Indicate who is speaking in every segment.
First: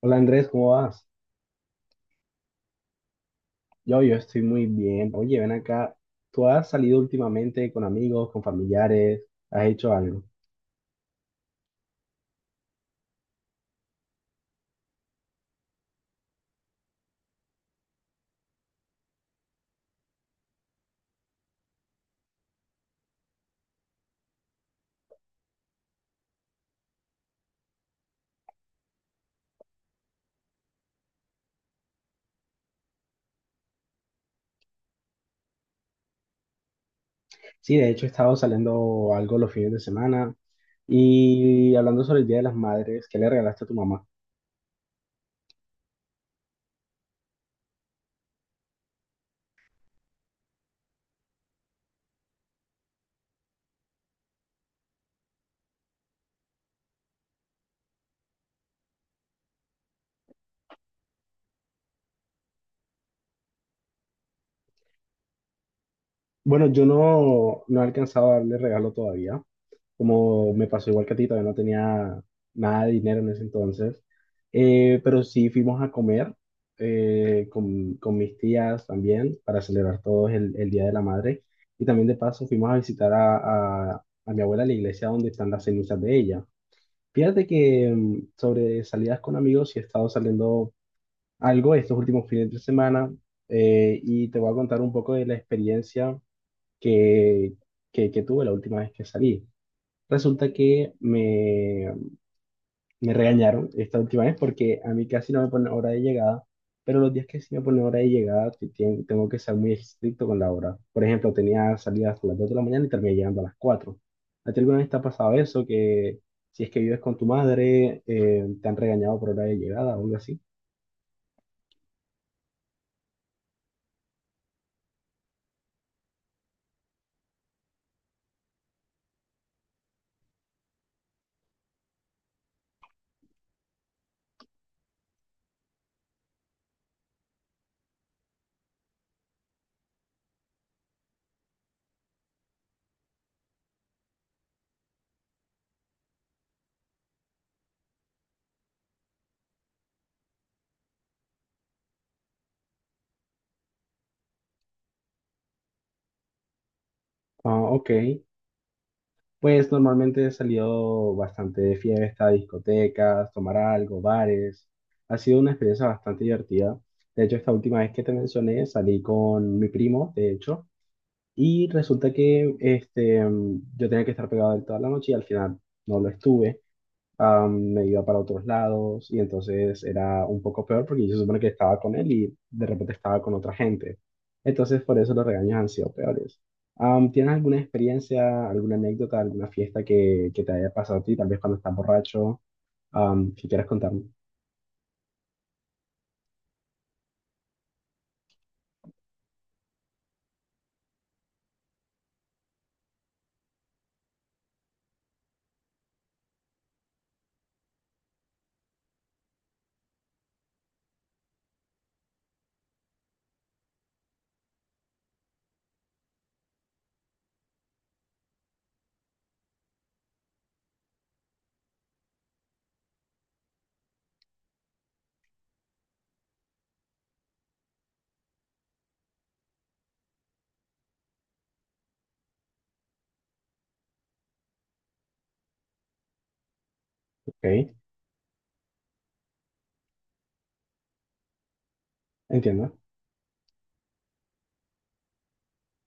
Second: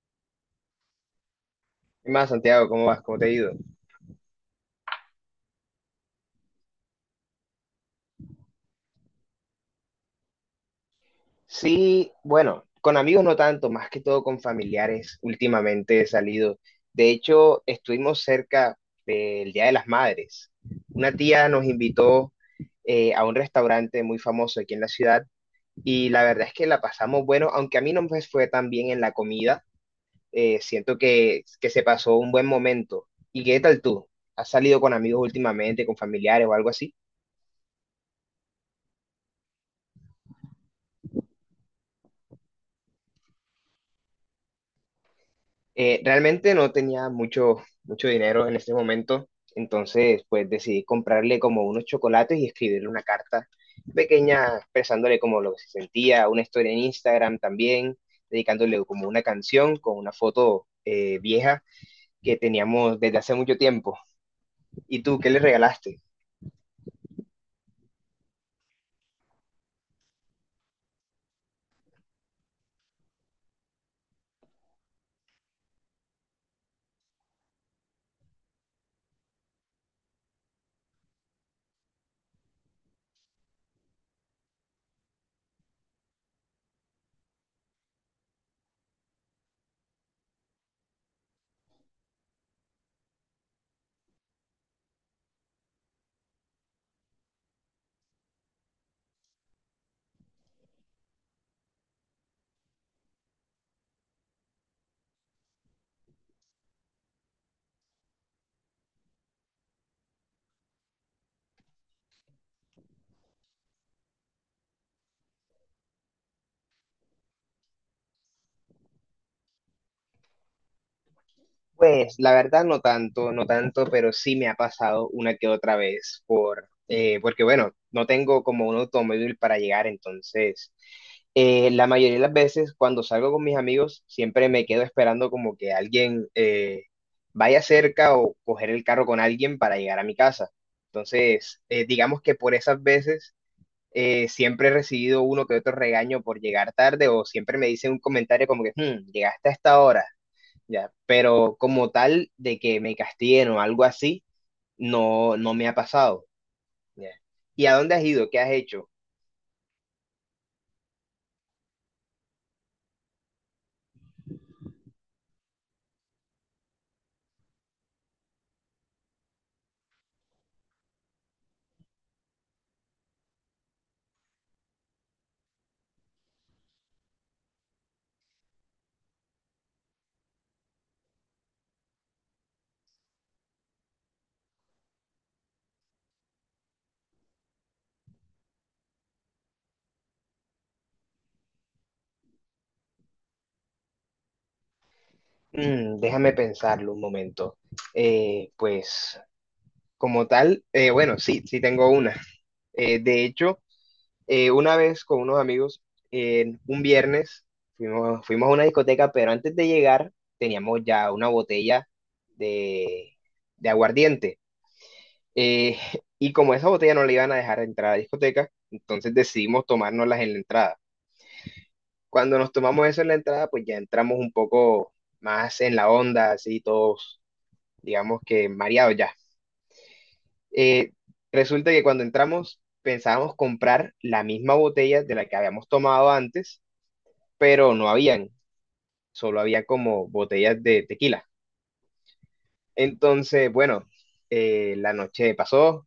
Speaker 1: Hola Andrés, ¿cómo vas?
Speaker 2: ¿Qué más, Santiago? ¿Cómo vas? ¿Cómo te ha ido?
Speaker 1: Yo estoy muy bien. Oye, ven acá. ¿Tú has salido últimamente con amigos, con familiares? ¿Has hecho algo?
Speaker 2: Sí, bueno, con amigos no tanto, más que todo con familiares. Últimamente he salido. De hecho, estuvimos cerca del Día de las Madres. Una tía nos invitó a un restaurante muy famoso aquí en la ciudad y la verdad es que la pasamos bueno, aunque a mí no me fue tan bien en la comida. Siento que se pasó un buen momento. ¿Y qué tal tú? ¿Has salido con amigos últimamente, con familiares o algo así?
Speaker 1: Sí, de hecho he estado saliendo algo los fines de semana y hablando sobre el Día de las Madres, ¿qué le regalaste a tu mamá?
Speaker 2: Realmente no tenía mucho dinero en ese momento, entonces pues decidí comprarle como unos chocolates y escribirle una carta pequeña expresándole como lo que se sentía, una historia en Instagram también, dedicándole como una canción con una foto vieja que teníamos desde hace mucho tiempo. ¿Y tú qué le regalaste?
Speaker 1: Bueno, yo no he alcanzado a darle regalo todavía, como me pasó igual que a ti, todavía no tenía nada de dinero en ese entonces. Pero sí fuimos a comer con mis tías también para celebrar todos el Día de la Madre, y también de paso fuimos a visitar a mi abuela a la iglesia donde están las cenizas de ella. Fíjate que sobre salidas con amigos sí he estado saliendo algo estos últimos fines de semana, y te voy a contar un poco de la experiencia que, que tuve la última vez que salí. Resulta que me regañaron esta última vez porque a mí casi no me pone hora de llegada, pero los días que sí me pone hora de llegada tengo que ser muy estricto con la hora. Por ejemplo, tenía salida a las 2 de la mañana y terminé llegando a las 4. ¿A ti alguna vez te ha pasado eso? Que si es que vives con tu madre, te han regañado por hora de llegada o algo así.
Speaker 2: Pues la verdad no tanto, no tanto, pero sí me ha pasado una que otra vez porque bueno, no tengo como un automóvil para llegar, entonces la mayoría de las veces cuando salgo con mis amigos siempre me quedo esperando como que alguien vaya cerca o coger el carro con alguien para llegar a mi casa. Entonces, digamos que por esas veces siempre he recibido uno que otro regaño por llegar tarde o siempre me dicen un comentario como que, "Hmm, llegaste a esta hora ya", pero como tal de que me castiguen o algo así, no, no me ha pasado, ya.
Speaker 1: Ah,
Speaker 2: ¿Y a
Speaker 1: ok.
Speaker 2: dónde has ido? ¿Qué has hecho?
Speaker 1: Pues normalmente he salido bastante de fiesta, discotecas, tomar algo, bares. Ha sido una experiencia bastante divertida. De hecho, esta última vez que te mencioné, salí con mi primo, de hecho, y resulta que este, yo tenía que estar pegado a él toda la noche y al final no lo estuve. Me iba para otros lados y entonces era un poco peor porque yo se supone que estaba con él y de repente estaba con otra gente. Entonces por eso los regaños han sido peores. ¿Tienes alguna experiencia, alguna anécdota, alguna fiesta que te haya pasado a ti, tal vez cuando estás borracho, que quieras contarme?
Speaker 2: Mm, déjame pensarlo un momento. Pues como tal, bueno, sí, sí tengo una. De hecho, una vez con unos amigos, en un viernes, fuimos a una discoteca, pero antes de llegar teníamos ya una botella de, de aguardiente. Eh, y como esa botella no la iban a dejar entrar a la discoteca, entonces decidimos tomárnoslas en la entrada. Cuando nos tomamos eso en la entrada, pues ya entramos un poco más en la onda, así todos, digamos que mareados ya. Eh, Resulta que cuando entramos pensábamos comprar la misma botella de la que habíamos tomado antes, pero
Speaker 1: Ok,
Speaker 2: no habían, solo había como botellas de tequila.
Speaker 1: entiendo.
Speaker 2: Entonces, bueno, la noche pasó,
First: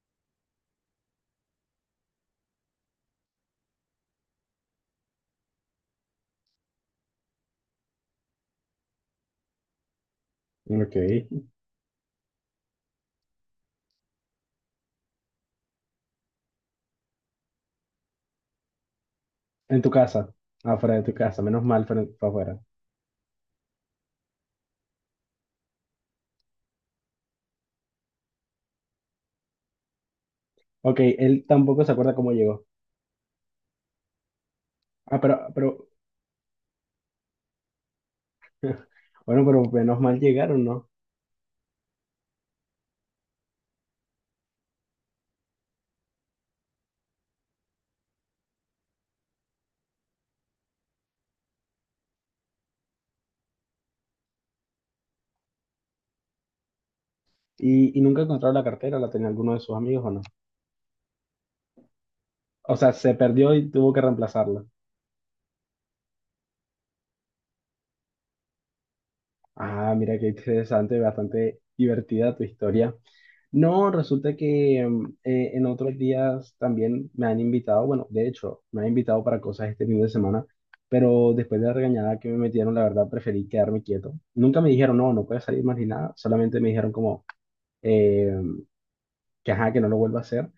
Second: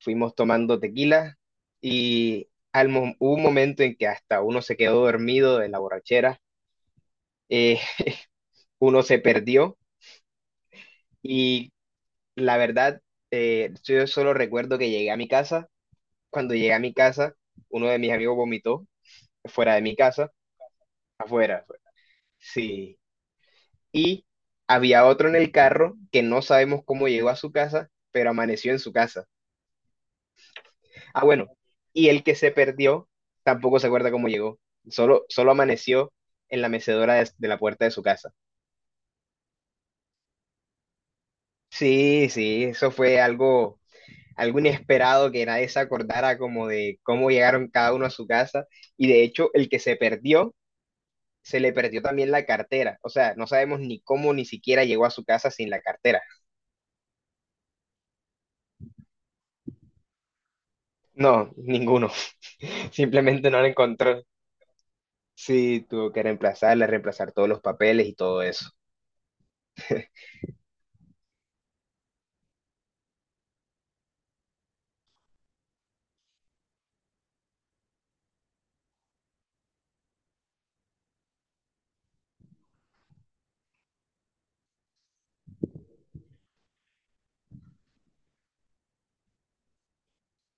Speaker 2: fuimos tomando tequila y hubo un momento en que hasta uno se quedó dormido de la borrachera, eh, uno se perdió
Speaker 1: Ok,
Speaker 2: y la verdad, yo solo recuerdo que llegué a mi casa, cuando llegué a mi casa, uno de mis amigos vomitó fuera
Speaker 1: en
Speaker 2: de
Speaker 1: tu
Speaker 2: mi
Speaker 1: casa,
Speaker 2: casa,
Speaker 1: afuera de tu casa,
Speaker 2: afuera,
Speaker 1: menos
Speaker 2: fue.
Speaker 1: mal, fue afuera.
Speaker 2: Sí, y había otro en el carro que no sabemos cómo llegó a su casa, pero amaneció en su casa.
Speaker 1: Ok,
Speaker 2: Ah,
Speaker 1: él
Speaker 2: bueno,
Speaker 1: tampoco se
Speaker 2: y
Speaker 1: acuerda
Speaker 2: el
Speaker 1: cómo
Speaker 2: que se
Speaker 1: llegó.
Speaker 2: perdió tampoco se acuerda cómo llegó.
Speaker 1: Ah,
Speaker 2: Solo,
Speaker 1: pero,
Speaker 2: solo
Speaker 1: pero,
Speaker 2: amaneció en la mecedora de la puerta de su casa.
Speaker 1: bueno, pero menos mal llegaron, ¿no?
Speaker 2: Sí, sí, eso fue algo, algo inesperado que nadie se acordara como de cómo llegaron cada uno a su casa. Y de hecho, el que se perdió, se le perdió también la cartera. O sea, no sabemos ni cómo ni siquiera llegó a su casa sin la cartera.
Speaker 1: Y nunca encontró la cartera, ¿la tenía alguno de sus amigos o no?
Speaker 2: No, ninguno.
Speaker 1: O sea, se
Speaker 2: Simplemente
Speaker 1: perdió
Speaker 2: no la
Speaker 1: y tuvo que
Speaker 2: encontró.
Speaker 1: reemplazarla.
Speaker 2: Sí, tuvo que reemplazarla, reemplazar todos los papeles y todo eso.
Speaker 1: Ah, mira qué interesante, bastante divertida tu historia. No, resulta que en otros días también me han invitado, bueno, de hecho, me han invitado para cosas este fin de semana, pero después de la regañada que me metieron, la verdad preferí quedarme quieto. Nunca me dijeron, no, no puedes salir más ni nada, solamente me dijeron como eh, que ajá, que no lo vuelva a hacer.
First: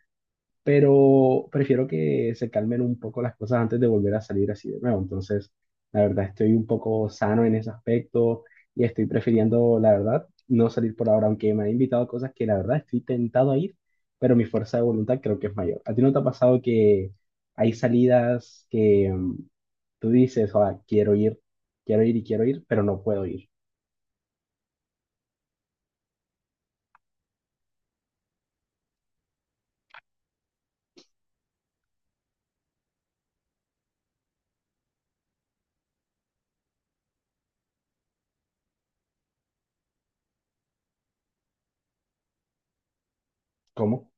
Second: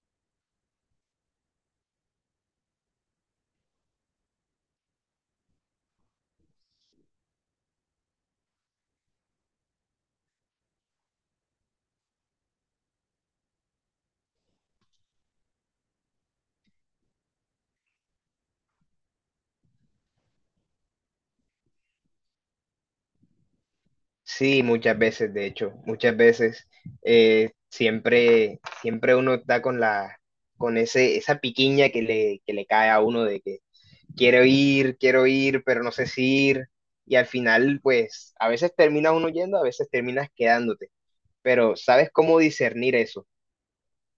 Speaker 1: Pero prefiero que se calmen un poco las cosas antes de volver a salir así de nuevo. Entonces, la verdad, estoy un poco sano en ese aspecto y estoy prefiriendo, la verdad, no salir por ahora, aunque me han invitado a cosas que la verdad estoy tentado a ir, pero mi fuerza de voluntad creo que es mayor. ¿A ti no te ha pasado que hay salidas que tú dices, "Ah, quiero ir y quiero ir, pero no puedo ir"?
Speaker 2: Sí, muchas veces, de hecho, muchas veces siempre, siempre uno está con la, con ese, esa piquiña que que le cae a uno de que quiero ir, pero no sé si ir. Y al final, pues, a veces termina uno yendo, a veces terminas quedándote. Pero ¿sabes cómo discernir eso?
Speaker 1: ¿Cómo?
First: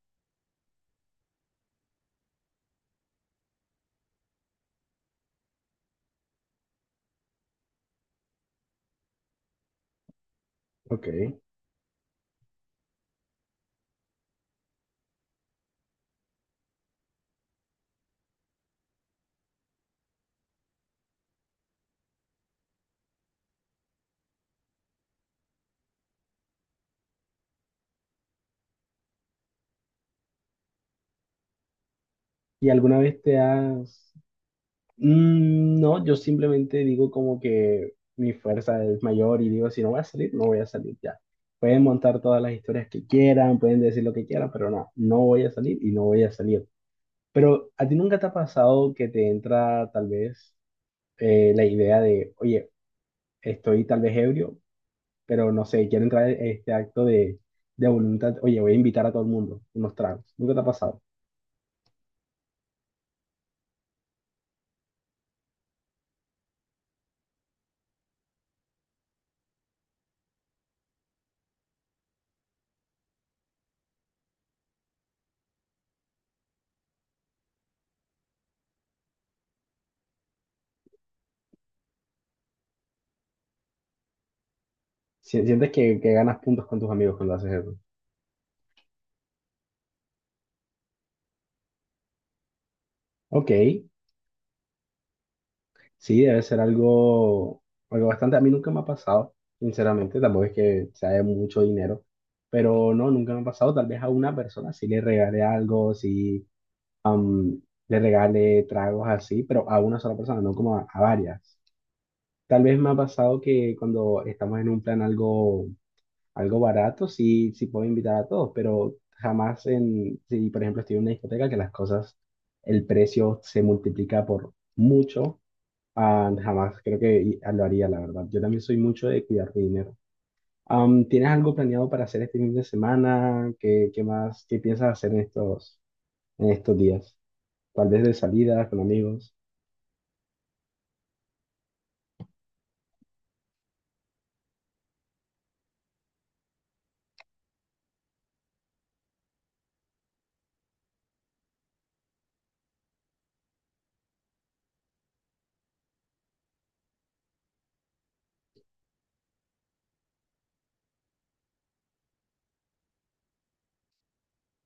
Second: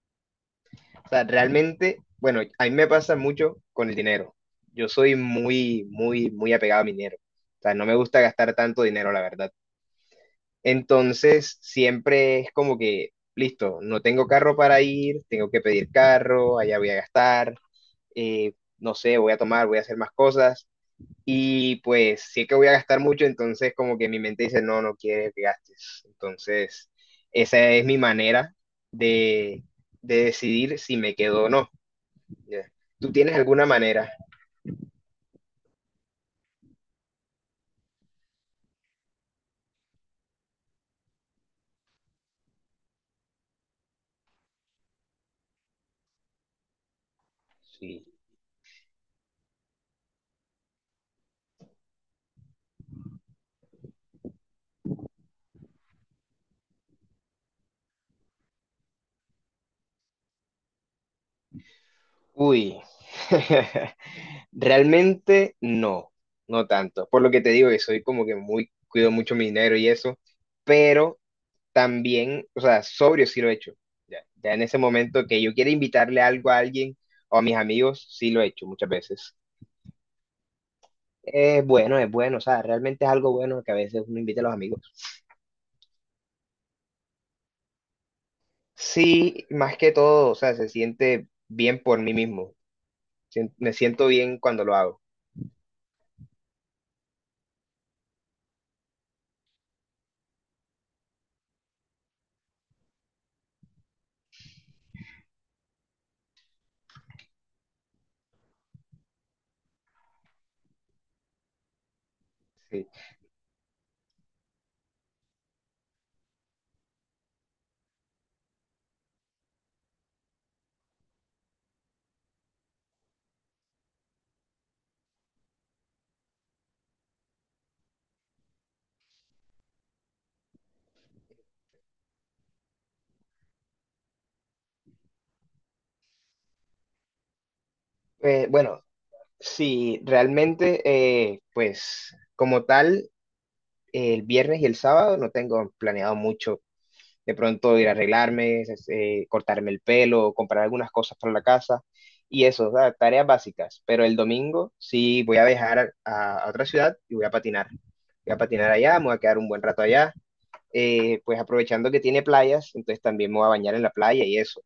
Speaker 2: O sea, realmente, bueno, a mí me pasa mucho con el dinero. Yo soy muy, muy, muy apegado a mi dinero. O sea, no me gusta gastar tanto dinero, la verdad.
Speaker 1: Ok.
Speaker 2: Entonces, siempre es como que, listo, no tengo carro para ir, tengo que pedir carro, allá voy a gastar, no sé, voy a tomar, voy a hacer más cosas. Y pues sí que voy a gastar mucho, entonces como que mi mente dice, no, no quiere que gastes. Entonces, esa es mi manera de, de decidir si me quedo o no. Ya.
Speaker 1: ¿Y alguna
Speaker 2: ¿Tú
Speaker 1: vez
Speaker 2: tienes
Speaker 1: te
Speaker 2: alguna
Speaker 1: has
Speaker 2: manera?
Speaker 1: Mm, no, yo simplemente digo como que mi fuerza es mayor y digo, si no voy a salir, no voy a salir ya. Pueden montar todas las historias que quieran, pueden decir lo que quieran, pero no, no voy a salir y no voy a salir. Pero a ti
Speaker 2: Sí.
Speaker 1: nunca te ha pasado que te entra tal vez la idea de, oye, estoy tal vez ebrio, pero no sé, quiero entrar en este acto de voluntad, oye, voy a invitar a todo el mundo unos tragos. Nunca te ha pasado.
Speaker 2: Uy. Realmente no, no tanto. Por lo que te digo, que soy como que muy, cuido mucho mi dinero y eso, pero también, o sea, sobrio sí lo he hecho. Ya, ya en ese momento que yo quiero invitarle algo a alguien o a mis amigos, sí lo he hecho muchas veces. Es bueno, o sea, realmente es algo bueno que a veces uno invita a los amigos.
Speaker 1: ¿Sientes que ganas puntos con tus amigos cuando haces eso?
Speaker 2: Sí, más que todo, o sea, se siente bien por mí mismo.
Speaker 1: Ok.
Speaker 2: Me siento bien cuando lo hago.
Speaker 1: Sí, debe ser algo, algo bastante. A mí nunca me ha pasado, sinceramente, tampoco es que sea de mucho dinero, pero no, nunca me ha pasado. Tal vez a una persona sí le regale algo, sí, am, le regale tragos así, pero a una sola persona, no como a varias. Tal vez
Speaker 2: Sí.
Speaker 1: me ha pasado que cuando estamos en un plan algo, algo barato, sí, sí puedo invitar a todos, pero jamás en, si por ejemplo estoy en una discoteca que las cosas, el precio se multiplica por mucho. Ah, jamás creo que lo haría, la verdad. Yo también soy mucho de cuidar mi dinero. ¿Tienes algo planeado para hacer este fin de semana? ¿Qué, qué más? ¿Qué piensas hacer en estos días? Tal vez de salida, con
Speaker 2: Bueno,
Speaker 1: amigos.
Speaker 2: sí, realmente, pues como tal. El viernes y el sábado no tengo planeado mucho. De pronto ir a arreglarme, cortarme el pelo, comprar algunas cosas para la casa y eso, o sea, tareas básicas. Pero el domingo sí voy a viajar a, otra ciudad y voy a patinar. Voy a patinar allá, me voy a quedar un buen rato allá. Pues aprovechando que tiene playas, entonces también me voy a bañar en la playa y eso.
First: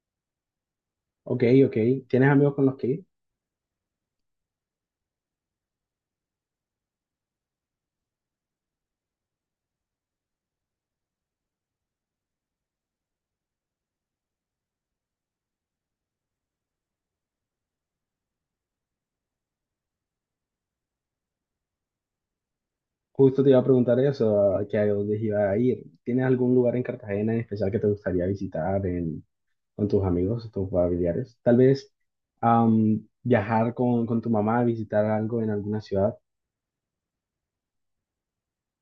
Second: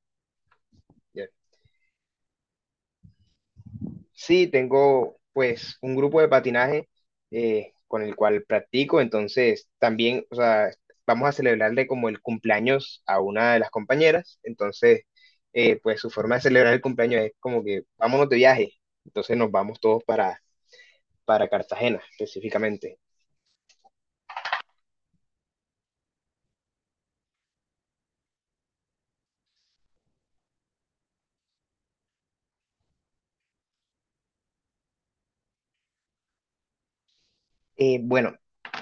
Speaker 1: Ok, ok. ¿Tienes amigos con los que ir?
Speaker 2: Sí, tengo pues un grupo de patinaje con el cual practico, entonces también, o sea, vamos a celebrarle como el cumpleaños a una de las compañeras, entonces pues su forma de celebrar el cumpleaños es como que vámonos de viaje, entonces nos vamos todos para Cartagena específicamente.
Speaker 1: Justo te iba a preguntar eso, a que a dónde iba a ir. ¿Tienes algún lugar en Cartagena en especial que te gustaría visitar con tus amigos, tus familiares? Tal vez viajar con tu mamá, visitar algo en alguna ciudad.
Speaker 2: Bueno,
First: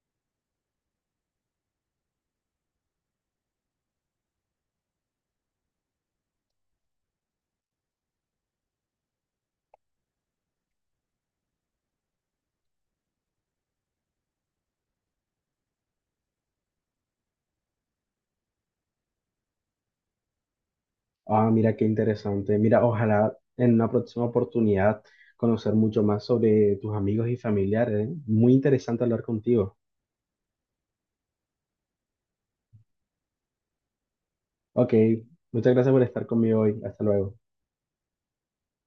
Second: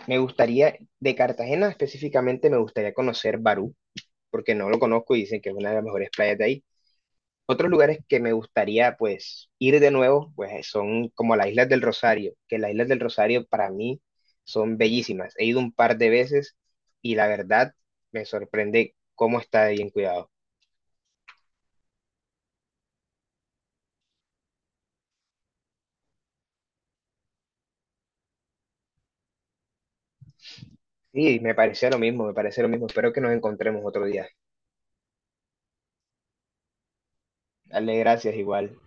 Speaker 2: me gustaría, de Cartagena específicamente me gustaría conocer Barú, porque no lo conozco y dicen que es una de las mejores playas de ahí. Otros lugares que me gustaría pues ir de nuevo, pues son como las Islas del Rosario, que las Islas del Rosario para mí son bellísimas. He ido un par de veces y la verdad me sorprende cómo está de bien cuidado.
Speaker 1: Ah, mira qué interesante. Mira, ojalá en una próxima oportunidad conocer mucho más sobre tus amigos y familiares, ¿eh? Muy interesante hablar contigo.
Speaker 2: Sí, me parece lo mismo, me parece lo mismo. Espero que nos encontremos otro día.
Speaker 1: Ok, muchas gracias por estar conmigo hoy. Hasta luego.
Speaker 2: Dale, gracias igual.